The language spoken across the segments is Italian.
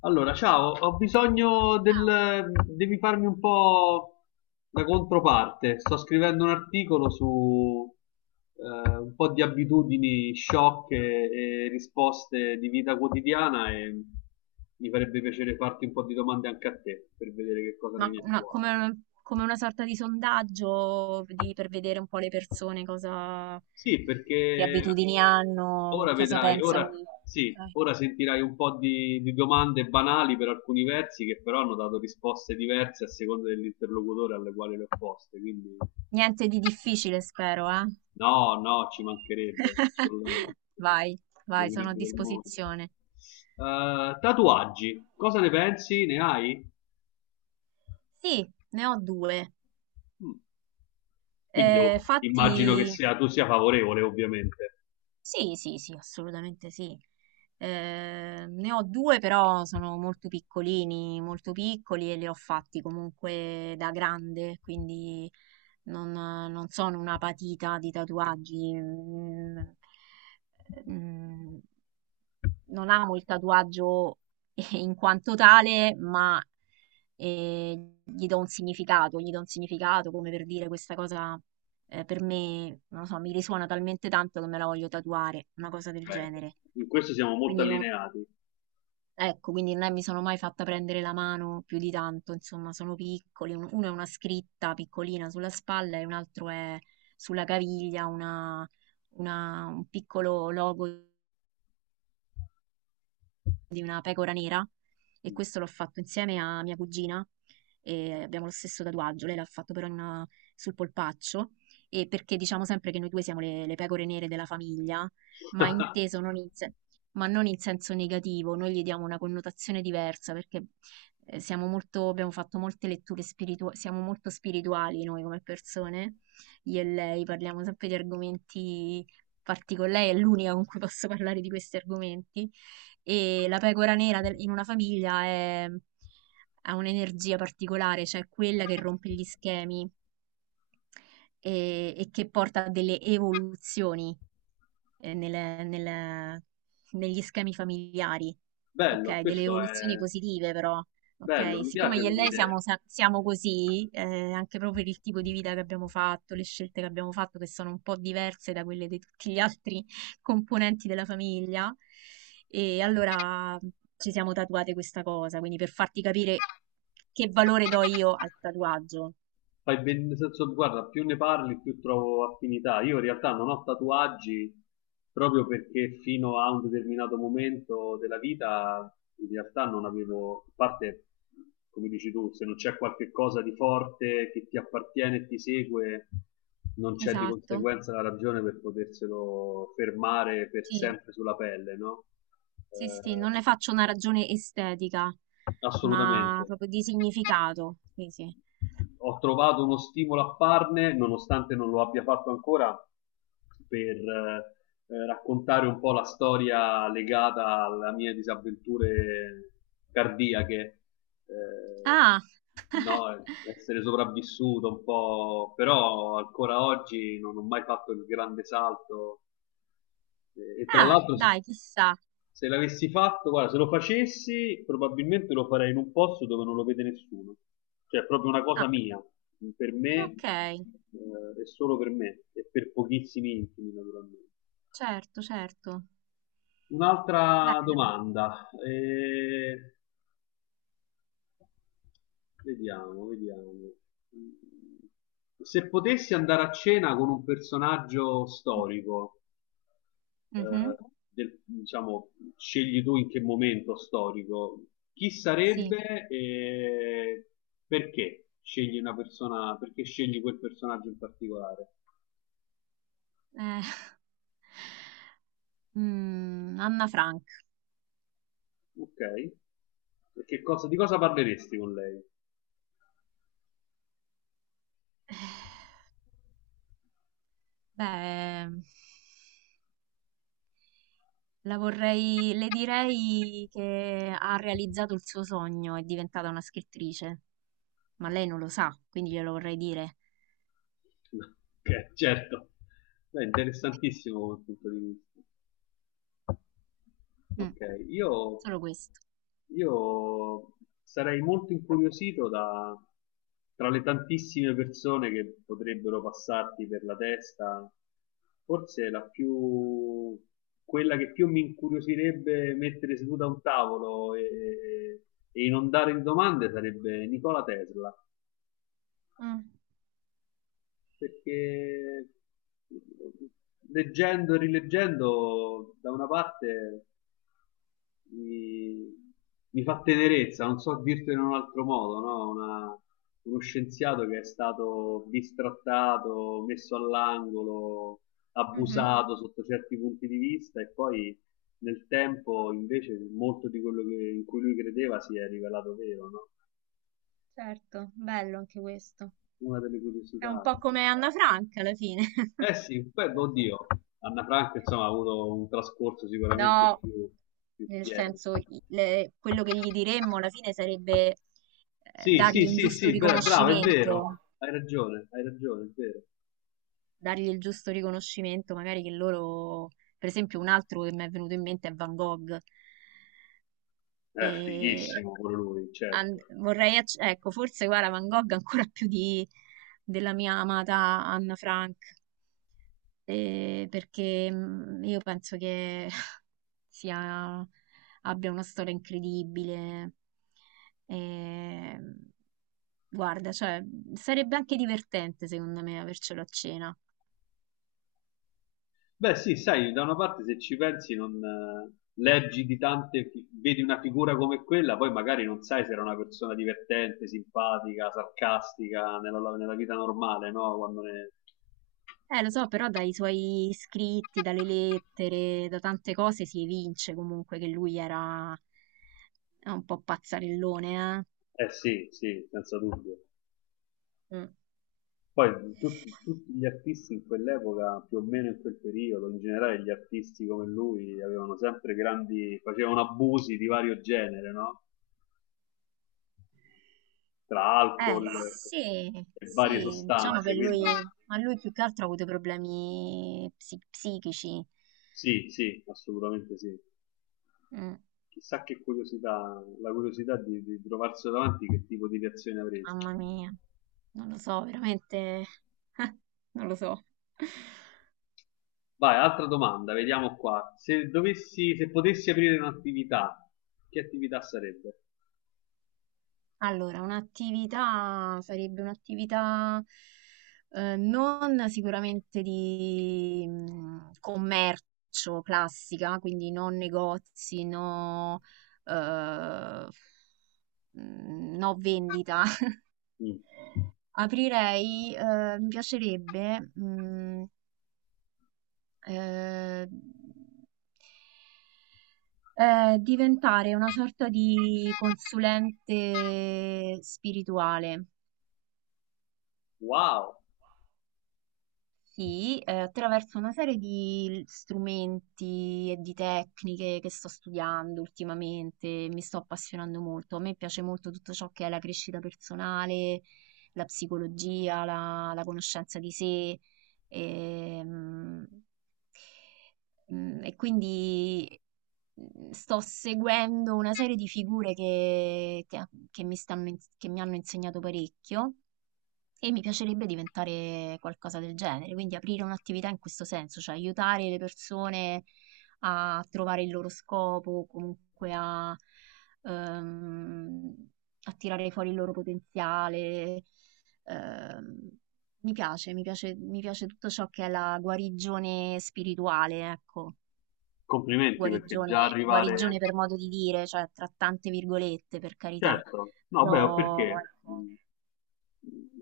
Allora, ciao, ho bisogno Wow. del... devi farmi un po' la controparte. Sto scrivendo un articolo su un po' di abitudini sciocche e risposte di vita quotidiana e mi farebbe piacere farti un po' di domande anche a te per vedere che cosa ne Ma viene fuori. come una sorta di sondaggio per vedere un po' le persone cosa, Sì, che perché abitudini hanno, ora cosa vedrai, pensano. ora, sì, Ok. ora sentirai un po' di domande banali per alcuni versi che però hanno dato risposte diverse a seconda dell'interlocutore alle quali le ho poste. Quindi Niente di difficile, spero, eh? no, no, ci mancherebbe assolutamente. Vai, Gli vai, sono a equilibri del mondo. disposizione. Tatuaggi, cosa ne pensi? Ne hai? Sì, ne ho due. Mm. Immagino che Fatti sia, tu sia favorevole, ovviamente. Sì, sì, sì, assolutamente sì. Ne ho due, però sono molto piccolini, molto piccoli e li ho fatti comunque da grande, quindi non sono una patita di tatuaggi. Mm, Non amo il tatuaggio in quanto tale, ma eh, gli do un significato, gli do un significato come per dire questa cosa per me, non lo so, mi risuona talmente tanto che me la voglio tatuare, una cosa del Beh, genere. in questo siamo molto Quindi non, allineati. Ecco, quindi non è- mi sono mai fatta prendere la mano più di tanto, insomma, sono piccoli, uno è una scritta piccolina sulla spalla e un altro è sulla caviglia un piccolo logo di una pecora nera, e questo l'ho fatto insieme a mia cugina e abbiamo lo stesso tatuaggio, lei l'ha fatto però sul polpaccio, e perché diciamo sempre che noi due siamo le pecore nere della famiglia, ma Ah, inteso non in, se- ma non in senso negativo, noi gli diamo una connotazione diversa perché siamo molto, abbiamo fatto molte letture spirituali, siamo molto spirituali noi come persone, io e lei parliamo sempre di argomenti particolari, lei è l'unica con cui posso parlare di questi argomenti, e la pecora nera in una famiglia ha un'energia particolare, cioè quella che rompe gli schemi e che porta a delle evoluzioni eh, nelle- nel- negli schemi familiari, bello, ok? Delle questo evoluzioni è positive però, bello, ok? mi Siccome piace io e come lei siamo, idea. Siamo così, anche proprio per il tipo di vita che abbiamo fatto, le scelte che abbiamo fatto, che sono un po' diverse da quelle di tutti gli altri componenti della famiglia, e allora ci siamo tatuate questa cosa, quindi per farti capire che valore do io al tatuaggio. Fai ben, nel senso, guarda, più ne parli, più trovo affinità. Io in realtà non ho tatuaggi proprio perché fino a un determinato momento della vita, in realtà non avevo, a parte, come dici tu, se non c'è qualche cosa di forte che ti appartiene e ti segue, non c'è di Esatto, conseguenza la ragione per poterselo fermare per sì. sempre sulla pelle, no? Sì, sì, non Eh, ne faccio una ragione estetica, assolutamente. ma proprio di significato. Sì, sì. Ho trovato uno stimolo a farne, nonostante non lo abbia fatto ancora, per raccontare un po' la storia legata alle mie disavventure cardiache. Eh, Ah, no, essere sopravvissuto un po', però ancora oggi non ho mai fatto il grande salto. E tra ah, l'altro, dai, chissà. se l'avessi fatto, guarda, se lo facessi, probabilmente lo farei in un posto dove non lo vede nessuno. Cioè, è proprio una Ah, cosa mia, per me, ok, e solo per me, e per pochissimi intimi, naturalmente. certo, certo. Un'altra Bello. domanda, vediamo, vediamo. Se potessi andare a cena con un personaggio storico, Mhm. Diciamo, scegli tu in che momento storico, chi Sì. sarebbe e perché scegli una persona, perché scegli quel personaggio in particolare? Eh, Anna Frank. Ok. E di cosa parleresti con lei? Beh, la vorrei, le direi che ha realizzato il suo sogno, è diventata una scrittrice, ma lei non lo sa, quindi glielo vorrei dire. Ok, certo. Beh, interessantissimo come punto di vista. Mm, Ok, io, solo questo. io sarei molto incuriosito da, tra le tantissime persone che potrebbero passarti per la testa, forse la più, quella che più mi incuriosirebbe mettere seduta a un tavolo e inondare di domande sarebbe Nicola Tesla, Mm, perché leggendo e rileggendo da una parte mi, mi fa tenerezza, non so dirtelo in un altro modo, no? Uno scienziato che è stato bistrattato, messo all'angolo, mhm. abusato sotto certi punti di vista e poi nel tempo invece molto di in cui lui credeva si è rivelato vero, no? Certo, bello anche questo. Una delle È un curiosità. po' Sì. come Anna Franca alla fine. Eh sì, poi, oddio, Anna Frank insomma ha avuto un trascorso sicuramente No. più, più Nel pieno. senso, quello che gli diremmo alla fine sarebbe Sì, sì, dargli un sì, giusto sì, bravo, è vero, riconoscimento, hai ragione, è vero. dargli il giusto riconoscimento, magari che loro, per esempio, un altro che mi è venuto in mente è Van Gogh. È E fighissimo pure lui, certo. vorrei, ecco, forse guarda Van Gogh ancora più di, della mia amata Anna Frank, perché io penso che sia, abbia una storia incredibile. E, guarda, cioè, sarebbe anche divertente secondo me avercelo a cena. Beh, sì, sai, da una parte se ci pensi non leggi di tante, vedi una figura come quella, poi magari non sai se era una persona divertente, simpatica, sarcastica nella vita normale, no? Quando ne... Lo so, però dai suoi scritti, dalle lettere, da tante cose si evince comunque che lui era un po' pazzarellone, Eh sì, sì, senza dubbio. eh. Mm. Poi tutti, tutti gli artisti in quell'epoca, più o meno in quel periodo, in generale gli artisti come lui avevano sempre grandi, facevano abusi di vario genere, no? Tra Eh, alcol sì, e varie sì, sostanze, quindi ma lui più che altro ha avuto problemi psichici. sì, sì, assolutamente sì. Mm, Chissà che curiosità, la curiosità di trovarselo davanti, che tipo di reazione avresti. Mamma mia, non lo so, veramente, non lo so. Vai, altra domanda, vediamo qua. Se dovessi, se potessi aprire un'attività, che attività sarebbe? Allora, un'attività sarebbe un'attività non sicuramente di commercio classica, quindi non negozi, no, eh, no vendita. Mm. Aprirei, mi piacerebbe eh, diventare una sorta di consulente spirituale. Wow! Sì, attraverso una serie di strumenti e di tecniche che sto studiando ultimamente, mi sto appassionando molto. A me piace molto tutto ciò che è la crescita personale, la psicologia, la conoscenza di sé. ehm, E quindi sto seguendo una serie di figure che mi hanno insegnato parecchio, e mi piacerebbe diventare qualcosa del genere, quindi aprire un'attività in questo senso, cioè aiutare le persone a trovare il loro scopo, comunque ehm, a tirare fuori il loro potenziale. Ehm, mi piace tutto ciò che è la guarigione spirituale, ecco, Complimenti perché già guarigione arrivare... per modo di dire, cioè tra tante virgolette, per carità, Certo, no, beh, però perché ecco,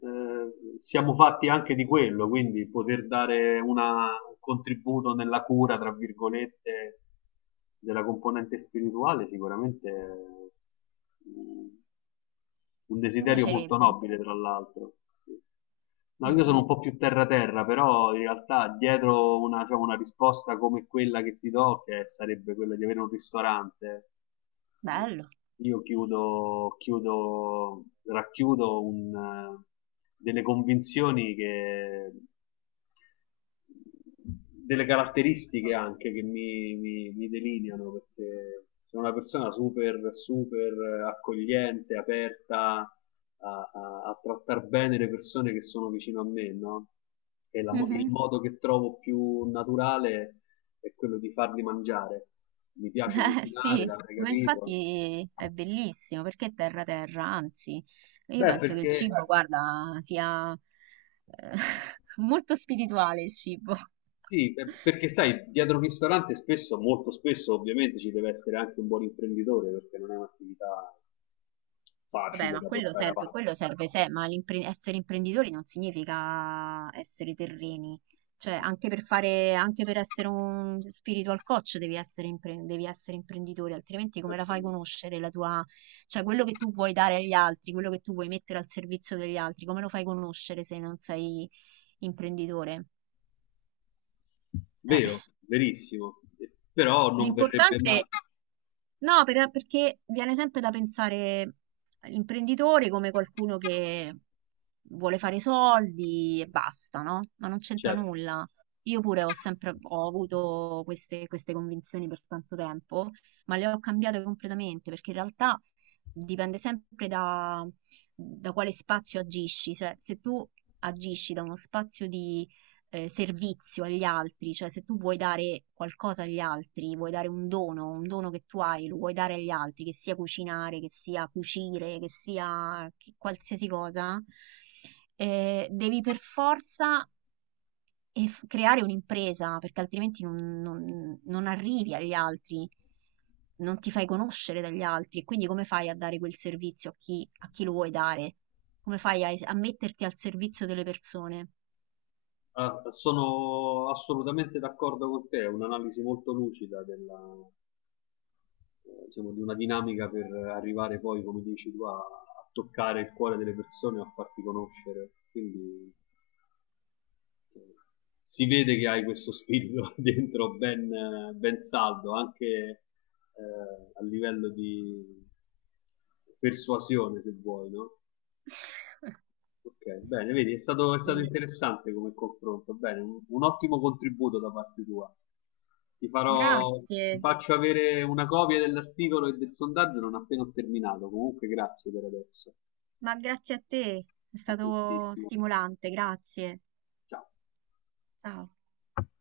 siamo fatti anche di quello, quindi poter dare un contributo nella cura, tra virgolette, della componente spirituale, sicuramente è un mi desiderio molto piacerebbe. nobile, tra l'altro. Sì. No, Mm, io sono un mm. po' più terra-terra, però in realtà dietro una, diciamo, una risposta come quella che ti do, che sarebbe quella di avere un ristorante, Bello. io racchiudo un, delle convinzioni che delle caratteristiche anche che mi delineano, perché sono una persona super, super accogliente, aperta a trattare bene le persone che sono vicino a me, no? E il Mhm. modo che trovo più naturale è quello di farli mangiare. Mi piace Eh cucinare, sì, l'avrei ma capito. infatti è bellissimo perché è terra terra, anzi, io Beh, penso che il perché cibo, guarda, sia eh, molto spirituale il cibo. sì, beh, perché sai, dietro un ristorante spesso, molto spesso ovviamente ci deve essere anche un buon imprenditore perché non è un'attività Vabbè, facile ma da portare avanti. quello serve, se, ma essere imprenditori non significa essere terreni. Cioè, anche per fare, anche per essere un spiritual coach devi essere, devi essere imprenditore, altrimenti come la Certo, fai no. conoscere la tua, cioè quello che tu vuoi dare agli altri, quello che tu vuoi mettere al servizio degli altri, come lo fai conoscere se non sei imprenditore? Eh, Vero, verissimo, eh, però non verrebbe mai, L'importante No, perché viene sempre da pensare all'imprenditore come qualcuno che vuole fare soldi e basta, no? Ma non c'entra certo, nulla. Io pure ho sempre ho avuto queste convinzioni per tanto tempo, ma le ho cambiate completamente perché in realtà dipende sempre da, quale spazio agisci. Cioè, se tu agisci da uno spazio di servizio agli altri, cioè se tu vuoi dare qualcosa agli altri, vuoi dare un dono che tu hai, lo vuoi dare agli altri, che sia cucinare, che sia cucire, che sia qualsiasi cosa, devi per forza creare un'impresa, perché altrimenti non arrivi agli altri. Non ti fai conoscere dagli altri, e quindi come fai a dare quel servizio a chi lo vuoi dare? Come fai a metterti al servizio delle persone? ah, sono assolutamente d'accordo con te, è un'analisi molto lucida della, diciamo, di una dinamica per arrivare poi, come dici tu, a toccare il cuore delle persone, a farti conoscere, quindi si vede che hai questo spirito dentro ben, ben saldo, anche a livello di persuasione, se vuoi, no? Ok, bene, vedi, è stato interessante come confronto, bene, un ottimo contributo da parte tua. Ti farò, Ti Grazie, faccio avere una copia dell'articolo e del sondaggio non appena ho terminato. Comunque, grazie per adesso. ma grazie a te, è A stato prestissimo. stimolante, grazie. Ciao. Ciao.